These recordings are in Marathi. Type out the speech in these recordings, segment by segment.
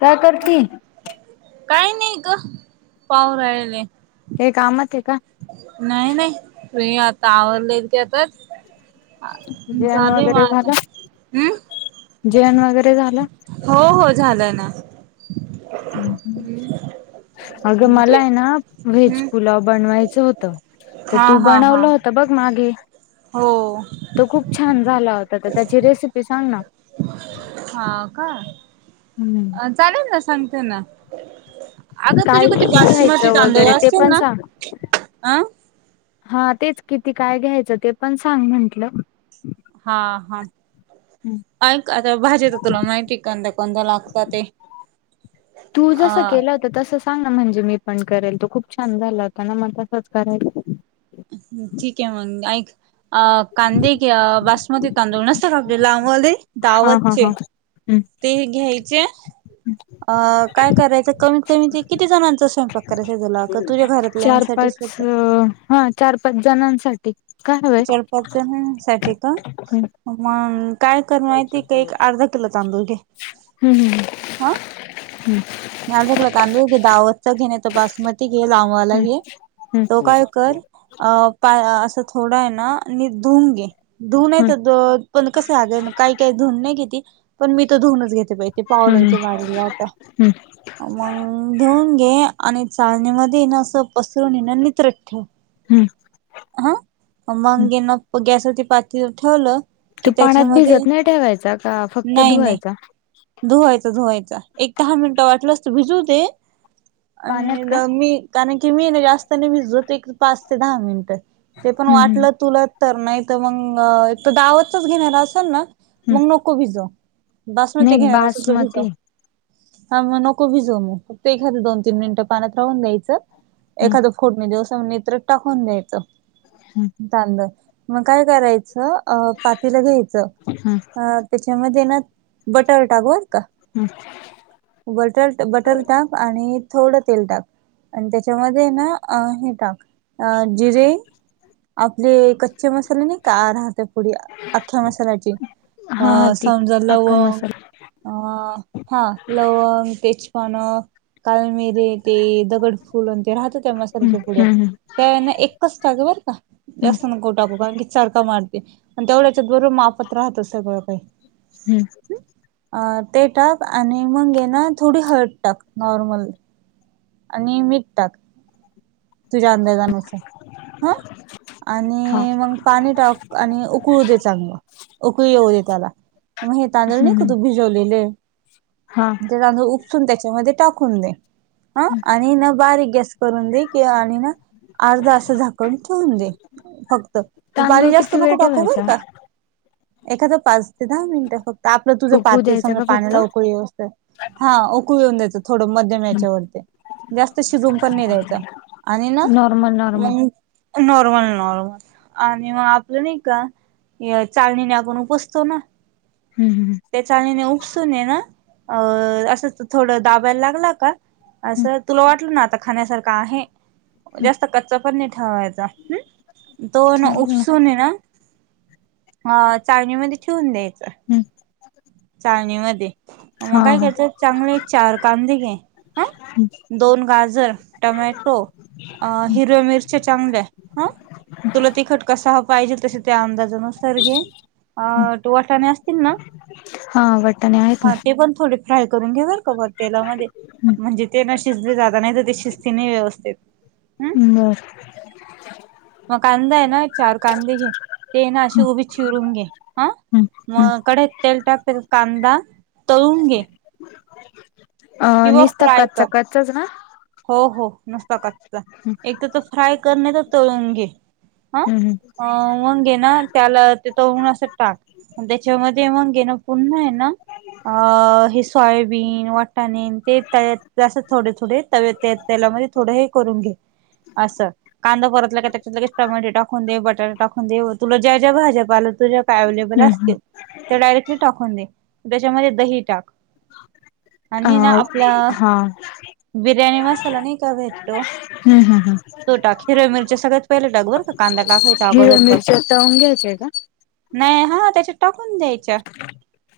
का करती? काय नाही ग पाव रालेले ते कामात आहे का? नाही नाही र आता आवरडलेल की आताच जेवण चालूय वगैरे झालं मझ हम्. जेवण वगैरे झालं हो हो झालंय ना? अग मला म्हणजे आहे ना वेहेज हम्म पुुलाव बनवा होत हा तू हा हा बनवलं होत बघ मागे हो. तो खूप छान झाला होता तर त्याची रेसिपी सांग ना हा का? हम्म. चालेल ना सांगते ना. आगता तुझे काय कधी किती बसमती घ्यायचं तांदव वगैरे ते असे पण ना सांग अं. हा तेच किती काय घ्यायचं ते पण सांग म्हंटलं. हा हा. ऐक आता भाजेेत तुला माहिती कोण कोणत लागतात ते तू जस अ केलं. तर तसं सांग ना म्हणजे मी पण करेल तो खूप छान झाला होता ना म तसंच करायच. ठीक आहे मग अ कांदे कि बासमती तांदूळ नसतात आपल्याला आमले हा हा ावतचे हा ते घ्यायचे. अ काय करायचं कमीत कमी ते किती जणांचा स्वयंपाक करायचा तुला का तुझ्या चार घरातल्यांसाठीच पाच फक्त हा चार पाच जणांसाठी काय हवंय चडपाच साठी का हम्म मग काय कर माती ते एक अर्धा किलो तांदूर घ. हम्म ह हम्. कला कांदा घे दातचा घेणे तर बासमती घे लाव. तो काय कर. पा असं थोडा आहे ना आणि धुन घे धुनय तर पण कसे आग काही काही धुन नाही घेते पण मी तो धुूनच घेते पाहिे पावडर ते तो मारी वा का? मग धुऊून घे आणि चालणी मध्ये ये ना असं पसरून ये ना नित्रत ठेव. हम्. हा मगे ना गॅसवरती पाती ठेवलं. तू की पाण्यात त्याच्यामध्ये भिजत नाही ठेवायचा का फक्त धुवायचा धुवायच धुवायच एक दहा मिनिटं वाटलं असत भिजू दे पाण्यात आणि का मी कारण की मी नाही जास्तने भिजतोत एक पाच ते दहा मिनिट ते पण वाटलं हम्म तुला तर नाही तर मग तर दावतच घेणारला असेल ना मग नको भिजो. बसम नाही त घे राच तुम्हीच बासमती हा मग नको भिजो मग फक्त एखाद दोन तीन मिनिटं पाण्यात राहून द्यायचं एखादं. फोडणी दिवसत्र टाकून द्यायचं तांद मग काय करायचं. अ पातीला घ्यायचं अ त्याच्यामध्ये ना बटर टाकवत का? हम् बटर बटर टाक आणि थोडं तेल टाक. आणि त्याच्यामध्ये ना हे टाक अ जिरे आपले कच्चे मसाले नाही का राहते पुढ अख्ख्या मसाल्याची अ हा हा ती समजला अख्खा व मसाला अ हा लवंग तेच पानं कालमिरी ते गड फुल ते राहत त्या मसाल्याच्या पुड्या हम्म त्याना एकच टात बरं का? असस्ं नको टाकू कारण की सारख मारते आणि तेवढ्याच्यात बरोबर मा आपत राहत सगळं काही हम्म. ते टाक आणि मग ये ना थोडी हळद टाक नॉर्मल आणि मठ टाक. तुझ्या अंदाजानुसार हा. हा आणि मग पाणी टाक आणि उकळू दे चांग उकळी येऊ दे त्याला मग हे तांदळ नाहीक तू भिजवलेले आहे. हा उपून त्याच्यामध्ये टाकून दे ह आणि न बारीक गॅस करून दे. आणि ना अर्धा असं झाकवून ठेऊन दे. फक्त पाणी तांदूळ जास्त किती वेळ नको टाकू बर ठेवायचा का एखादा पाच दहा मिनिटं फक्त आपलं तुझं उकू पाती द्यायचा समज का फक्त पाण्याला उकळी येऊ दे. हा उओकळ येऊन द्यायचं थोडं मध्यम याच्यावरती जास्त शिजून पण नाही द्यायचं ना नॉर्मल नॉर्मल मग नॉर्मल नॉर्मल आणि मग आपलं नाही का. चाळनीने आपण उपासतो ना. हम् हमम त्या चाळणीने उपसून ना अ असं थोडं दाबायला लागला का असं तुला वाटलं ना आता खाण्यासारखं आहे. जास्त कच्चा पण नाही ठेवायचा तो ना चालेल उपसून ना ह चाळणीमध्ये ठेवून द्यायचं. हम्म चाळणीमध्ये मग काय हा करायचं चांगले चार कांदे घे दोन गाजर टमॅटो अ हिरव्या मिरचे चांगल्या आहे हा. तुला तिखट कसा पाहिजे तसे त्या अंदाजान घे अ वाटाणे असतील ना? हा वाटाणे आहेत हा ना ते पण थोडे फ्राय करून घेणार का बा तेलामध्ये म्हणजे ते न शिजले जाता नाही तर शिस्ती नाही व्यवस्थित. हम् बर. मग कांदा आहे ना चार कांदे घे ते ना अशी उभे चिरून घे हा. मग कढईत तेल टाक त्याच्या त कांदा तळून घे. अ किंवा निसता फ्राय कर कच्चा कच्चा ना. हो हो नुसता कच्चा एक तर तर फ्राय कर नाही तर तळून घे. हा हम्म. अ मग हे ना त्याला ते तळून असं टाक. त्याच्यामध्ये मग ना पुन्हा आहे ना अ हे सोयाबीन वा वाटणे आणि ते तळायचे थोडे थोडे त्या तेलामध्ये थोडं हे करून घे असं कांदा परतला की लगेच टमाटे टाकून ते बटाटा टाकून देऊ तुला ज्या ज्या भाज्यापाल्या तुझ्या कडे अवेलेबल हम्म हम्म असतील. त्या डायरेक्टली टाकून दे त्याच्यामध्ये दही टाक आणि ना आपलं अ हा. बिर्याणी मसाला नाही का भेटतो हम्म हम्म हम्म तो टाक हिरव्या मिरच्या सगळ्यात पहिले टाक बर का कांदा टाकायच्या हिरव्या अगोदरपर मिरच्या तळून घ्यायच्या का? नाही हा त्याच्या टाकून दे.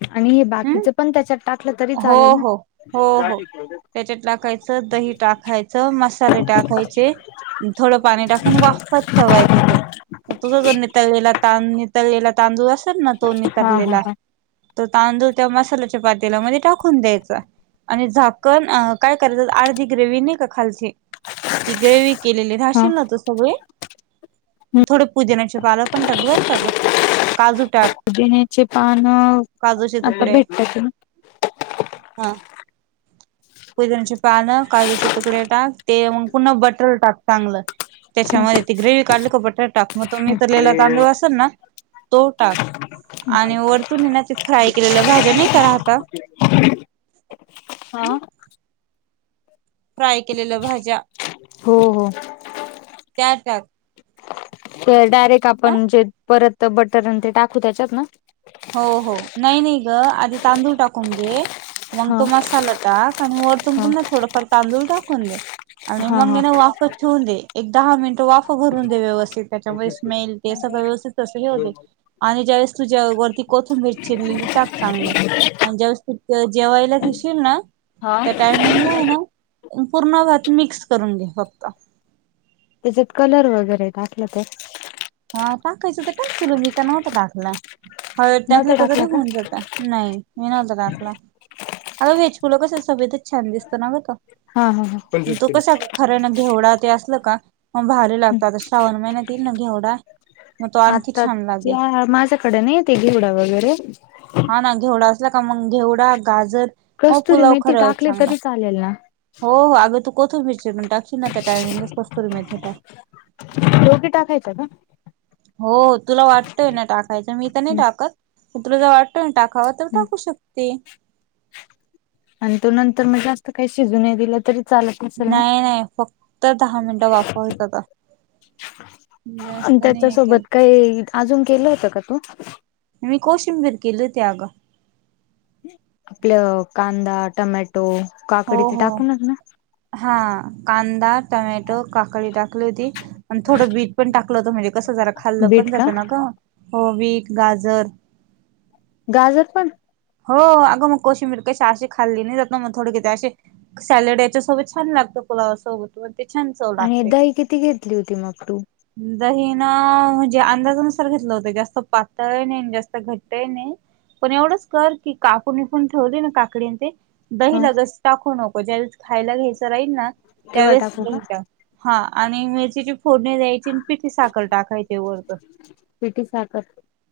आणि हे बाकीच. पण त्याच्यात टाकलं तरी हो चालेल ना. हो हो हो त्याच्यात टाकायचं दही टाकायचं मसाले टाकायचे थोडं पाणी टाकून वाफत ठेवायचं ते तुझ जर न त्या नितलेल्या निथळलेला तांदूळ असेल ना तो हा हा निथळलेला हा त तांदूळ त्या मसाल्याच्या पाती पातील्या मध्ये टाकून द्यायचा आणि झाकण काय करायचं अर्धी ग्रेव्ही नाही का खालची ती ग्रेव्ही केलेली हा राशील ना तू सगळी हम्म थोडे पुदिन्याचे पान पण टाक बरं का ग, काजू टाक. [unintelligible] आन काजूचे आता तुकडे भेट त्याच ना. हा. पुदिन्याचे पान, काजूचे तुकडे टाक ते मग पुन्हा बटर टाक चांगलं. हम्म त्याच्यामध्ये ती ग्रेव्ही काढली का बटाटा टाक म तो निथळलेला तांदूळ असेल ना तो टाक आणि वरतुन ना ते फ्राय केलेल्या भाज्या नाही का राहता हा [inaudible] फ्राय केलेलं भाज्या, हो हो त्या टाक. तर डायरेक्ट हा आपण जे परत बटर ते टाकू त्याच्यात ना हो हो नाही नाही ग आधी तांदूळ टाकून घे मग हा तो मसाला टाक आणि वरतून हा पुन्हा थोडं फार तांदूळ टाकून दे. आणि हा मग हा मी ना वाफ ठेवून दे एक दहा मिनिट वाफ भरून दे व्यवस्थित त्याच्यामध्ये स्मेल ते सगळं व्यवस्थित तसं हे होते आणि ज्यावेळेस तुझ्या कोथंबीर चिरलेली टाक चांगली आणि ज्यावेळेस तू जेवायला घेशील ना हा. त्या टायमिंगला आहे पूर्ण भात मिक्स करून घे फक्त. त्याच्यात कलर वगैरे टाकलं तर हा टाकायचं तर टाक तुला बी मी तर नव्हता टाकलाय हळद टाकले नव्हता का तरी टाकला होऊन जातय. नाही मी नव्हता टाकला. आग वेज पुलाव कस सफेदच छान दिसतं ना ग बर का. हा, हा, ह तो कसा खरा ना घेवडा ते असल का मग भारी हम्म लागत आता श्रावण महिन्या येईल ना घेवढा आता त्या माझ्याकडे नाही ते घिवडा वगैरे हा ना घेवडा असला का मग घेवडा गाजर म कस्तुरी पुलाव मेथी खरा टाकली चांगला. तरी चालेल ना? हो हो अगं तू कोथिंबीर चिरून टाकशील ना त्या टायमिंगला कस्तुरी मेथी टाक. टोपी टाकायच का. हो तुला वाटतंय ना टाकायचं मी तर नाही हम्म टाकत तुला ज वाटतोय ना टाक. कवा तर हम्म टाकू शकती. आणि तो नंतर मणजे जात काही शिजून दिलं तर. नाही नाही फक्त दहा मिनिटं वाफवायचंता. आणि त्याच्या हे केलं. सोबत काही अजून केलं होतं का तू. मी कोशिंबीर केली होती अगं. आपलं कांदा टमॅटो काकडी ते टाकूनच ना. हा कांदा टमॅटो काकळी टाकली होती. आणि थोडं बीट पण टाकलं होत म्हणजे कसं जरा खाल्लं पण बीट का? जातं ना ग हो बीट गाजर. गाजर पण. हो अगं मग कोशी मिर कश असे खाल्ली नाही जात ना मग थोडे कि असे. सॅलड याच्या सोबत छान लागतं पुलावा सोबत. ते छान चव. आणि लागते. दही किती घेतली होती मग तू. दही ना म्हणजे अंदाजानुसार घेतलं होतं जास्त पातळ नाही जास्त घट्ट नाही. पण एवढंच कर की कापून विपून ठेवले ना काकडी ते दही हा लगेच. टाकू नको ज्यावेळेस खायला घ्यायचं राहील ना तेव्हा त्यावेळेस टाकू का? टाक. हा आणि मिरचीची फोड दयची. पीटी साखर टाकाय वरन पिठी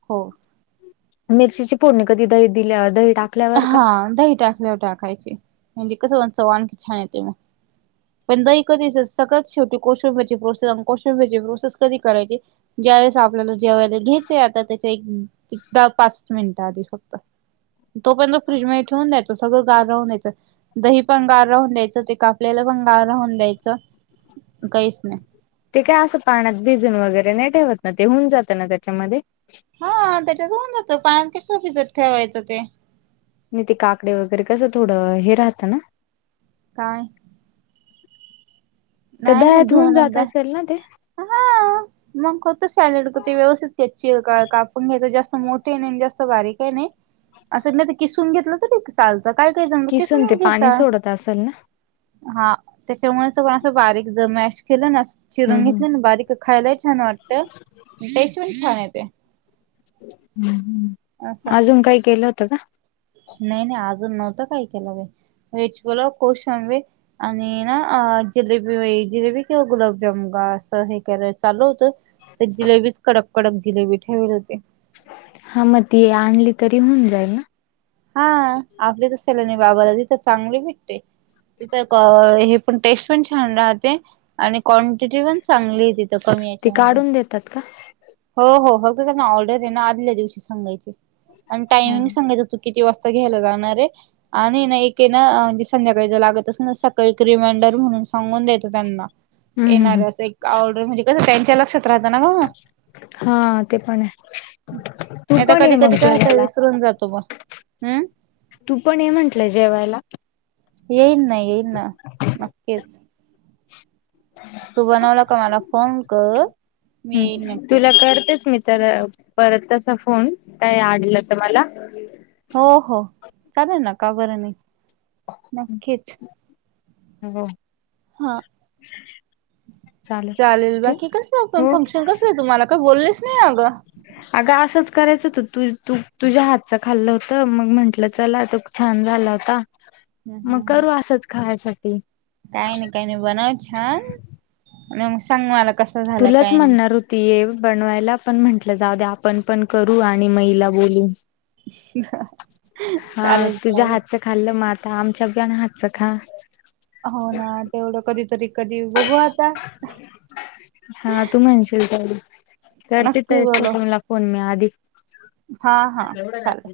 हो. म मिरषशीची पूर्णिकाीदा इदी लि. हा दही टाकल्यावर टाकायची म्हणजे कसं म्हणत आणखी छान येते मग. पण दही कधीस सगळत शेटी कोशुंब्याची प्रोसेस कोशुंब्याची प्रोसेस कधी करायची. ज्यावेेळेस आपल्याला जेवळेला घ्याय आता त्याच्या एक दहा पाच मिनिट आधी फक्त. तो पर्यंत फ्रीज म ठेवून द्यायं सगळं गार राहून दयचं. दही पंगार राहून द्यायचं ते कापलेला पंगार राहून द्यायचं काहीच नाही. ते काय असं पाण्यात भिजून वगैरे नाही ठेवत ना ते होऊन जातं ना त्याच्यामध्ये. हा त्याच्यात होऊनतं पाण्यात कसो भिजत ठेवायचं ते. नाही ते काकडे वगैरे कसं थोडं हे राहतं ना. काय. तर नाही नाही दह्यात होऊन धुवून जात एकदा असेल ना ते. हा मग होत सॅलड क ते व्यवस्थित घ्याची का कापून घ्यायचं जास्त मोठे आहे नाही जास्त बारीक आहे नाही. असं नाही तर किसून घेतलं तर चालतं काय काय झाम किसून ते किसूनच पाणी घेता. सोडत असेल ना हा त्याच्यामुळे तर पण असं बारीक ज मॅश केलं ना चिरून हम्म घेतलं. बारीक खायला छान वाटत टेस्ट पण छान येते. असं अजून काही केलं होत का. नाही नाही अजून नव्हतं काय केलं व वेच बोल कोशिंबीर. आणि ना अ जिलेबी जिलेबी किव गुलाबजाम घास. हेय चालू होत तर जिलेबीच कडक कडक जिलेबी ठेवल होते. हा मग त आणली तरी होऊन जाई ना. हा आपली त सल नाही बाबालादी तर चांगली भेटते. तिथ हे पण टेस्ट पण छान राहते आणि क्वांटिटी पण चांगली आहे तिथे. ते काढून देतात का. हो हो फक्त त्यां ना ऑर्डर आहे ना आदल्या दिवशी सांगायची आणि हम्म टाइमिंग सांगायचं तु किती वाजता घ्यायला जाणार आहे. आणि ना एके ना म्हणजे संध्याकाळी ज लागत अस ना सकाळी एक रिमाइंडर म्हणून सांगून द्यायेतं त्यांना. हम्म येणार हम्म अस एक आऑर्डर म्हणजे कसं त्यांच्या लक्षात राहताना ग. हा ते पण आहे. तू पण ये कधी मग कधी काय होत जेवायला विसरून जातो म हम. तू पण हे म्हंटलंय जेवायला. येईन ना येईन ना नक्कीच. तू बनवला का मला फोन कर मी हम्म येईन तुला नक्कीच करतेच मी तर परतसा फोन काय आणलं तर मला हो हो चालेल न का बरं नाही नक्कीच हो हा चालेल बाकी कसलं पण हो फंक्शन कसलं तुम्हाला काय बोललेच नाही अगं. अग असंच करायचं होतं तू तू तुझ्या हातच खाल्लं होत मग म्हंटलं चला छान झाला होता मग करू असंच खायसाठी काही नाही काही नाही बनव छान आणि मग सांग मला कस. तुलाच म्हणणार होत. त बनवायला पण म्हंटलं जाऊ दे आपण पण करू आणि महिला बोलू. हा चालेल तुझ्या चालेल हातच खाल्लं मग आता आमच्या बिन हातचं खा. हो ना तेवढं कधीतरी कधी बघू. आता हा तू म्हणशील करते नक्की तण बोलू पणम आधीवढ हा हा चालेल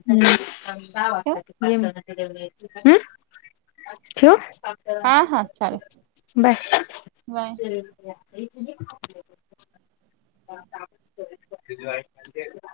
ठेवू हम ठेवु हा हा चालेल बाय बाय [inaudible] तु